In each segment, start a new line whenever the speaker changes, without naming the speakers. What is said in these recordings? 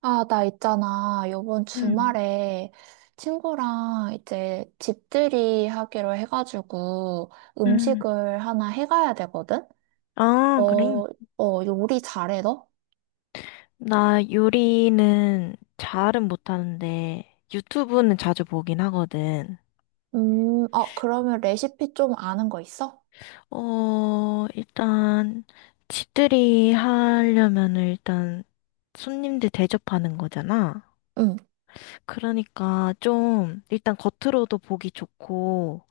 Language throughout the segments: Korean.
아, 나 있잖아. 요번
음,
주말에 친구랑 이제 집들이 하기로 해가지고
음.
음식을 하나 해가야 되거든? 어,
아, 그래.
요리 잘해, 너?
나 요리는 잘은 못하는데 유튜브는 자주 보긴 하거든.
그러면 레시피 좀 아는 거 있어?
일단 집들이 하려면은 일단 손님들 대접하는 거잖아.
응,
그러니까 좀 일단 겉으로도 보기 좋고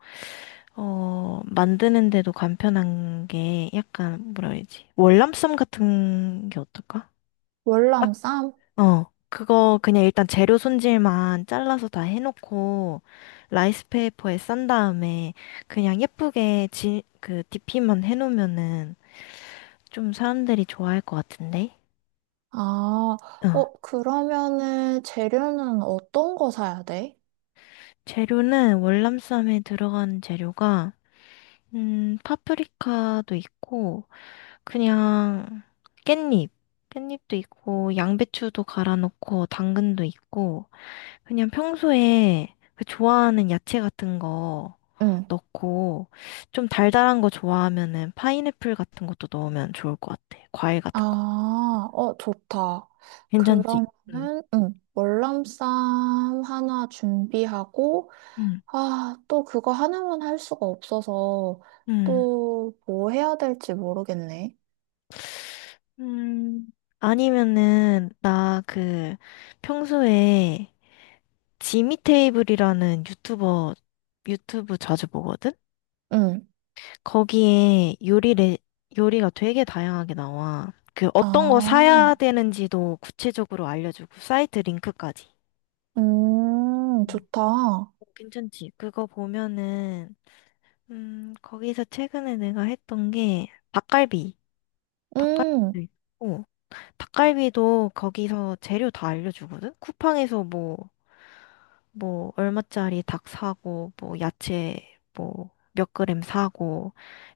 만드는데도 간편한 게 약간 뭐라 해야지? 월남쌈 같은 게 어떨까?
월남쌈?
그거 그냥 일단 재료 손질만 잘라서 다 해놓고 라이스페이퍼에 싼 다음에 그냥 예쁘게 그 디피만 해놓으면은 좀 사람들이 좋아할 것 같은데?
아,
어,
그러면은 재료는 어떤 거 사야 돼?
재료는 월남쌈에 들어가는 재료가 파프리카도 있고 그냥 깻잎, 깻잎도 있고 양배추도 갈아 넣고 당근도 있고 그냥 평소에 그 좋아하는 야채 같은 거
응.
넣고 좀 달달한 거 좋아하면은 파인애플 같은 것도 넣으면 좋을 것 같아. 과일 같은 거.
아, 좋다.
괜찮지? 응.
그러면은, 응, 월남쌈 하나 준비하고,
응.
아, 또 그거 하나만 할 수가 없어서,
응.
또 뭐 해야 될지 모르겠네.
음. 아니면은 나 그 평소에 지미 테이블이라는 유튜버 유튜브 자주 보거든?
응,
거기에 요리가 되게 다양하게 나와. 그 어떤 거 사야
아,
되는지도 구체적으로 알려주고 사이트 링크까지. 음.
좋다.
괜찮지? 그거 보면은 거기서 최근에 내가 했던 게 닭갈비.
음,
닭갈비도 있고 닭갈비도 거기서 재료 다 알려주거든. 쿠팡에서 뭐 뭐 얼마짜리 닭 사고 뭐 야채 뭐 몇 그램 사고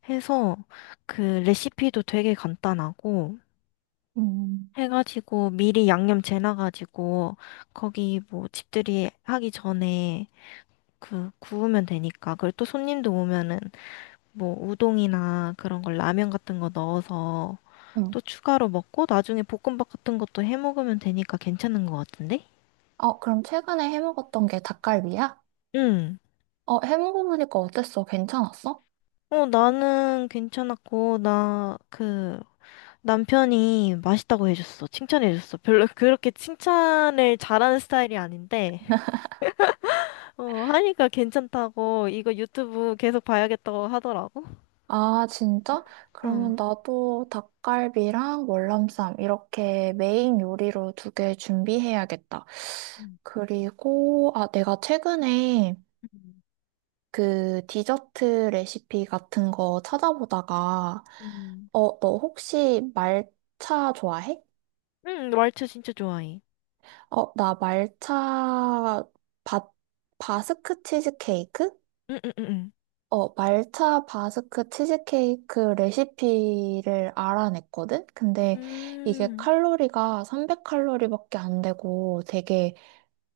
해서 그 레시피도 되게 간단하고
음,
해가지고 미리 양념 재놔가지고 거기 뭐 집들이 하기 전에 그 구우면 되니까 그리고 또 손님도 오면은 뭐 우동이나 그런 걸 라면 같은 거 넣어서
응.
또 추가로 먹고 나중에 볶음밥 같은 것도 해 먹으면 되니까 괜찮은 것 같은데?
그럼 최근에 해 먹었던 게 닭갈비야?
응.
해 먹어보니까 어땠어? 괜찮았어?
나는 괜찮았고 나 그 남편이 맛있다고 해줬어. 칭찬해줬어. 별로 그렇게 칭찬을 잘하는 스타일이 아닌데 하니까 괜찮다고 이거 유튜브 계속 봐야겠다고 하더라고.
아, 진짜? 그러면
응.
나도 닭갈비랑 월남쌈 이렇게 메인 요리로 두 개 준비해야겠다.
음,
그리고, 아, 내가 최근에
음,
그 디저트 레시피 같은 거 찾아보다가,
음.
너 혹시 말차 좋아해?
응, 왈츠 진짜 좋아해.
나 말차 바, 바스크 치즈케이크?
응, 응, 응,
말차 바스크 치즈케이크 레시피를 알아냈거든? 근데
응.
이게 칼로리가 300칼로리밖에 안 되고 되게,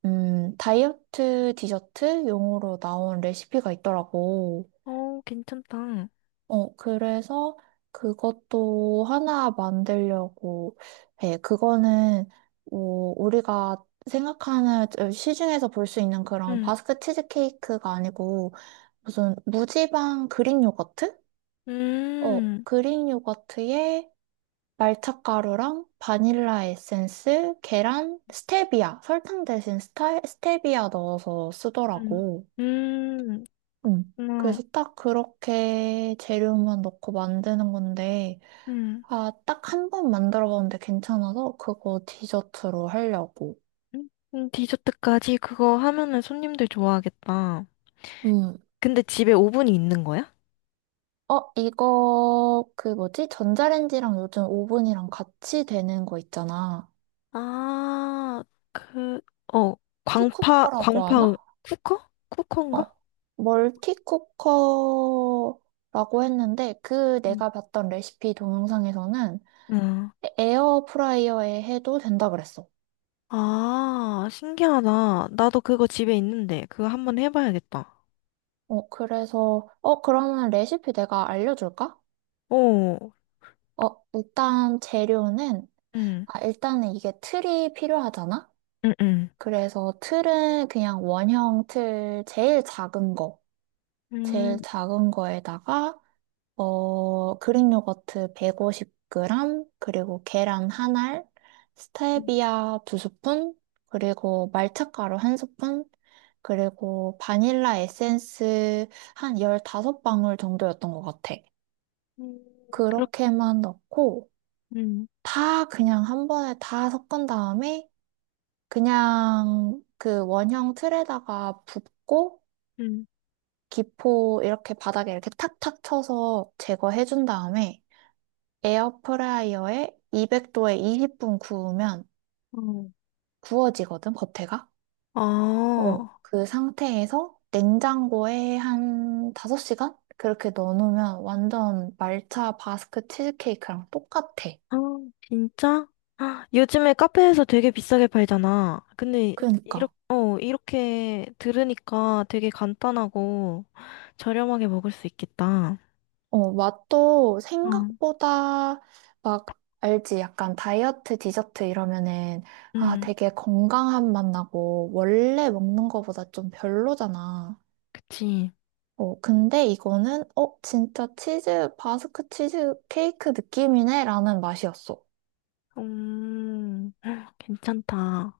다이어트 디저트 용으로 나온 레시피가 있더라고.
괜찮다.
그래서 그것도 하나 만들려고 해. 그거는, 뭐, 우리가 생각하는 시중에서 볼 수 있는 그런
응,
바스크 치즈케이크가 아니고 무슨 무지방 그릭 요거트?
음, 음.
그릭 요거트에 말차가루랑 바닐라 에센스, 계란, 스테비아, 설탕 대신 스테비아 넣어서
음,
쓰더라고. 응.
음,
그래서 딱 그렇게 재료만 넣고 만드는 건데,
음.
아, 딱 한 번 만들어 봤는데 괜찮아서 그거 디저트로 하려고.
디저트까지 그거 하면은 손님들 좋아하겠다.
음.
근데 집에 오븐이 있는 거야?
이거, 그 뭐지? 전자레인지랑 요즘 오븐이랑 같이 되는 거 있잖아.
아, 그, 어, 광파,
티쿠퍼라고 하나?
광파,
어,
쿠커인가?
멀티쿠커라고 했는데 그
응
내가 봤던 레시피 동영상에서는
응.
에어프라이어에 해도 된다 그랬어.
아, 신기하다. 나도 그거 집에 있는데, 그거 한번 해봐야겠다.
그래서 그러면 레시피 내가 알려줄까?
오,
일단 재료는
응,
아, 일단은 이게 틀이 필요하잖아.
응, 응.
그래서 틀은 그냥 원형 틀 제일 작은 거, 제일
음,
작은 거에다가 그릭 요거트 150g, 그리고 계란 한 알,
음,
스테비아 두 스푼, 그리고 말차가루 한 스푼, 그리고 바닐라 에센스 한 15방울 정도였던 것 같아.
음, 그렇,
그렇게만 넣고,
음,
다 그냥 한 번에 다 섞은 다음에, 그냥 그 원형 틀에다가 붓고,
음,
기포 이렇게 바닥에 이렇게 탁탁 쳐서 제거해준 다음에, 에어프라이어에 200도에 20분 구우면
어.
구워지거든, 겉에가.
아,
그 상태에서 냉장고에 한 5시간? 그렇게 넣어놓으면 완전 말차 바스크 치즈케이크랑 똑같아.
아, 진짜? 아, 요즘에 카페에서 되게 비싸게 팔잖아. 근데,
그러니까.
이렇게 들으니까 되게 간단하고 저렴하게 먹을 수 있겠다.
맛도
어.
생각보다 막, 알지? 약간 다이어트 디저트 이러면은, 아,
응,
되게 건강한 맛 나고, 원래 먹는 거보다 좀 별로잖아.
그치.
근데 이거는, 진짜 바스크 치즈 케이크 느낌이네? 라는 맛이었어.
음, 괜찮다.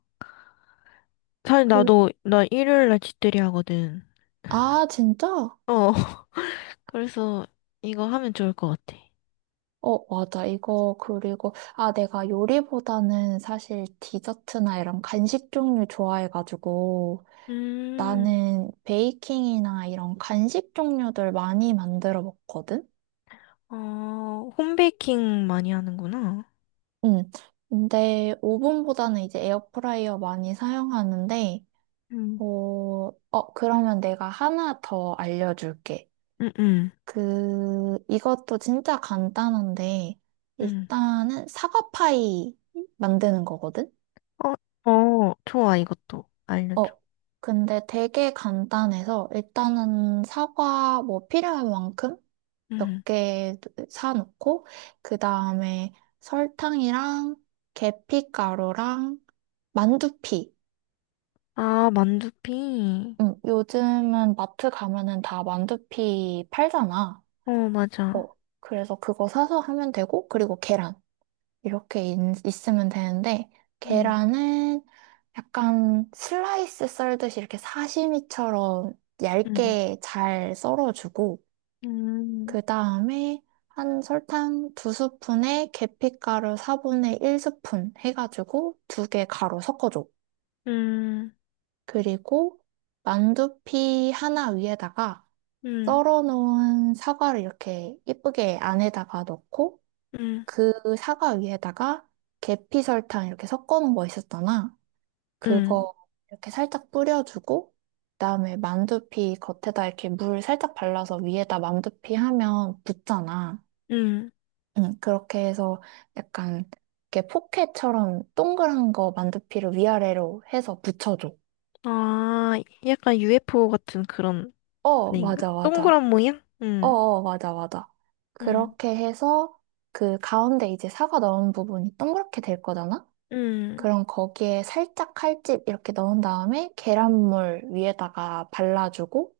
사실
그,
나도 나 일요일 날 집들이 하거든.
아, 진짜?
어, 그래서 이거 하면 좋을 것 같아.
맞아. 이거, 그리고, 아, 내가 요리보다는 사실 디저트나 이런 간식 종류 좋아해가지고,
음,
나는 베이킹이나 이런 간식 종류들 많이 만들어 먹거든?
홈베이킹 많이 하는구나.
음. 근데 오븐보다는 이제 에어프라이어 많이 사용하는데,
음,
어, 그러면 내가 하나 더 알려줄게.
음, 음,
이것도 진짜 간단한데,
음.
일단은 사과파이 만드는 거거든?
어, 어, 좋아, 이것도 알려줘.
어, 근데 되게 간단해서, 일단은 사과 뭐 필요한 만큼 몇
음.
개 사놓고, 그 다음에 설탕이랑 계피가루랑 만두피.
아, 만두피.
요즘은 마트 가면은 다 만두피 팔잖아.
어,
어,
맞아.
그래서 그거 사서 하면 되고, 그리고 계란. 이렇게 있으면 되는데,
음,
계란은 약간 슬라이스 썰듯이 이렇게 사시미처럼
음,
얇게 잘 썰어주고,
음,
그 다음에 한 설탕 두 스푼에 계피가루 4분의 1 스푼 해가지고 두 개 가루 섞어줘.
음,
그리고 만두피 하나 위에다가
음,
썰어놓은 사과를 이렇게 이쁘게 안에다가 넣고,
음,
그 사과 위에다가 계피 설탕 이렇게 섞어 놓은 거 있었잖아.
음,
그거 이렇게 살짝 뿌려주고, 그다음에 만두피 겉에다 이렇게 물 살짝 발라서 위에다 만두피 하면 붙잖아.
음.
응, 그렇게 해서 약간 이렇게 포켓처럼 동그란 거 만두피를 위아래로 해서 붙여줘.
아, 약간 UFO 같은 그런 아닌가?
맞아, 맞아.
동그란 모양?
맞아, 맞아.
음.
그렇게 해서 그 가운데 이제 사과 넣은 부분이 동그랗게 될 거잖아?
음,
그럼 거기에 살짝 칼집 이렇게 넣은 다음에 계란물 위에다가 발라주고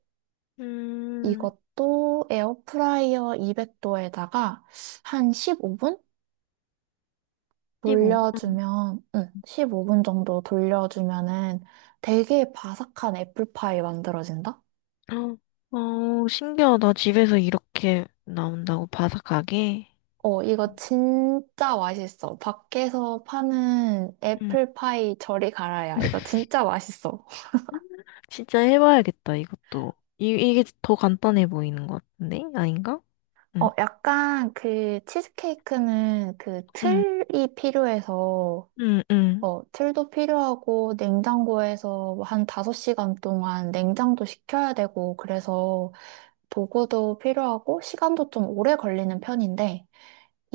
음,
이것도 에어프라이어 200도에다가 한 15분
15분.
돌려주면, 응, 15분 정도 돌려주면은 되게 바삭한 애플파이 만들어진다?
어, 어, 신기하다. 집에서 이렇게 나온다고 바삭하게.
이거 진짜 맛있어. 밖에서 파는
음,
애플파이 저리 가라야. 이거 진짜 맛있어.
진짜 해봐야겠다, 이것도. 이게 더 간단해 보이는 것 같은데? 아닌가? 응,
약간 그 치즈케이크는 그
응,
틀이 필요해서,
응, 응,
틀도 필요하고 냉장고에서 한 5시간 동안 냉장도 시켜야 되고, 그래서 도구도 필요하고, 시간도 좀 오래 걸리는 편인데,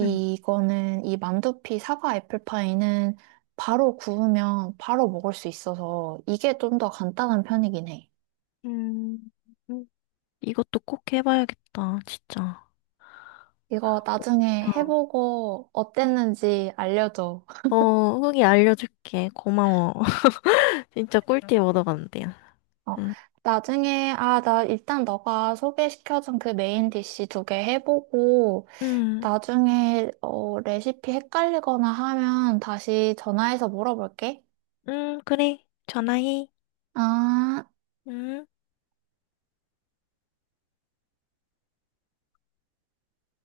응.
이 만두피 사과 애플파이는 바로 구우면 바로 먹을 수 있어서 이게 좀 더 간단한 편이긴 해.
음, 음. 이것도 꼭 해봐야겠다, 진짜.
이거 나중에
어,
해보고 어땠는지 알려줘.
어, 후기 알려줄게. 고마워. 진짜 꿀팁 얻어간대요.
어,
응,
나중에, 아, 나 일단 너가 소개시켜준 그 메인 디시 두 개 해보고,
응,
나중에, 레시피 헷갈리거나 하면 다시 전화해서 물어볼게.
응, 그래. 전화해.
아.
응.